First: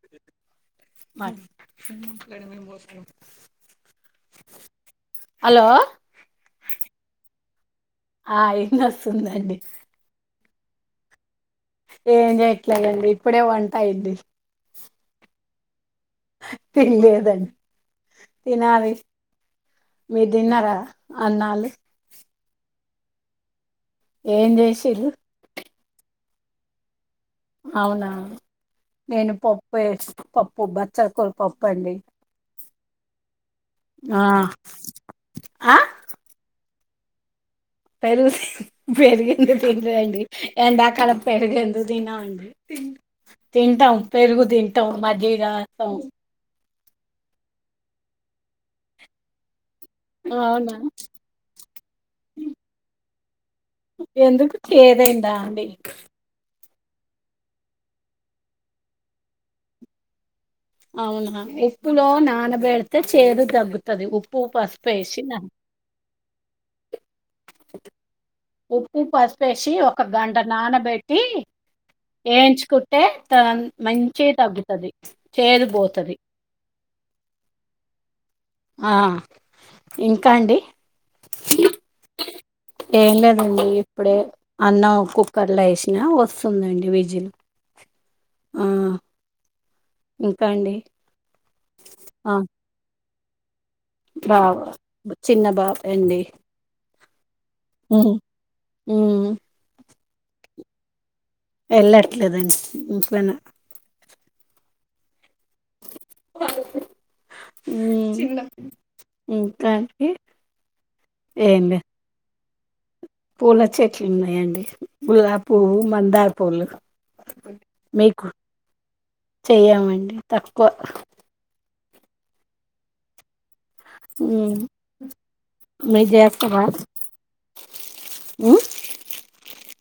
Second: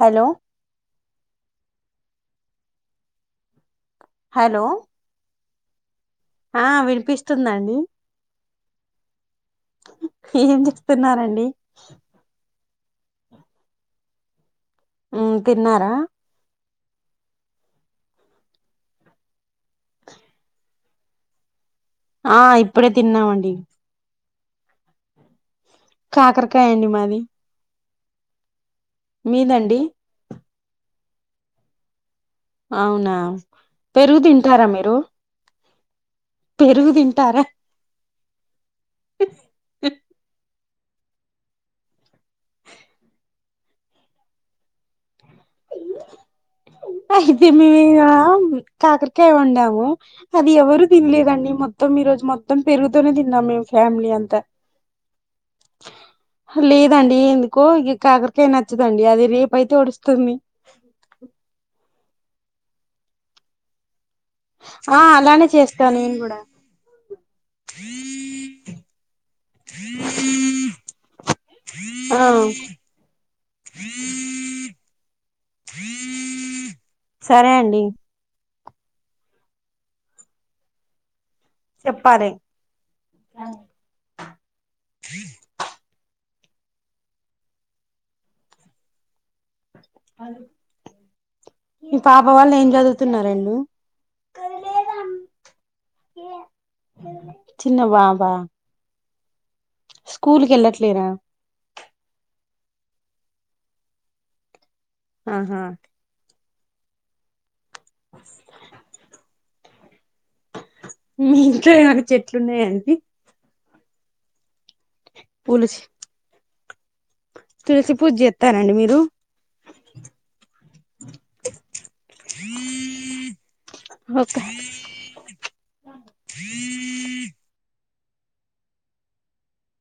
hello అక్కడ నేను పోయి పోస్తనం హలో హలో ఆ వినిపిస్తుందండి ఆ వినోస్థాదండి ఏం చెస్తూన్నారండి ఏం చేయట్లేదండి ఇప్పుడే వంట అయింది ఉమ్ తిన్నారా తినలేదండి తినాలి మీరు తిన్నారా అన్నాలు ఆ ఇప్పుడే తిన్నామండి ఏం చేసిరు కాకరకాయ అండి మాది అవునా నేను పప్పు మీదండి వ పప్పు బచ్చల కూర పప్పు అండి అవునా పెరుగు ఆ తింటారా మీరు ఆ పేరుగు తింటారా పెరు పెరుగు ఏందుకు తినరండి ఎండా కాలం పెరిగెందుకు తినం అండి తింటాం పెరుగు తింటాం మజ్జిగా రాస్తాం అయితే మేము ఇగ కాకరకాయ వండాము అది అవునా ఎవరు తినలేదండి మొత్తం ఈ రోజు మొత్తం పెరుగుతోనే తిన్నాం మేము ఫ్యామిలీ అంతా ఎందుకు చేదయింద అండి లేదండి ఎందుకో ఇ కాకరకాయ నచ్చదండి అది రేప అయితే ఒడుస్తుంది అవునా ఉప్పులో నాన బెడితే చేదు తగ్గుతది ఉప్పు పసుపు ఆ వేసి నా అలానే చేస్తాను నేను కూడా ఉప్పు పసుపు పేసి ఒక గంట నానబెట్టి ఆ వేయించుకుంటే త మంచిగా తగ్గుతది చేదు పోతాది సరే అండి ఆ ఇంకా అండి చెప్పాలే ఏం లేదండి ఇప్పుడే అన్నం కుక్కర్లో వేసినా వస్తు ఉందండి విజల్ ఆ ఇంకా అండి మీ పాప వాళ్ళు ఏం చదువుతున్నారండి బాబా చిన్న బాబండి చిన్న ఉమ్ బాబా ఉమ్ స్కూల్ కేళ్ళట్లేరా వెళ్ళట్లేదండి ఇంట్లోనే ఆహా ఉమ్ ఇంకా మీ ఏం ఇంట్లో లేదు ఏమన్న చెట్లున్నాయండి పూల చెట్లు ఉన్నాయండి పూలు గులాపువ్వు మందార్ పూలు తులసి పూజ మీకు చేస్తారండి మీరు చేయమండి తక్కువ హ ఉమ్ మీరు జేస్తరా మ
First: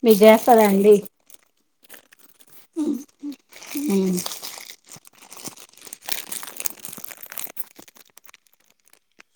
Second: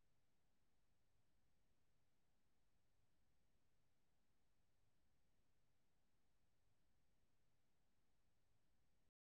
మిదిజేస్తలే అండి ఉ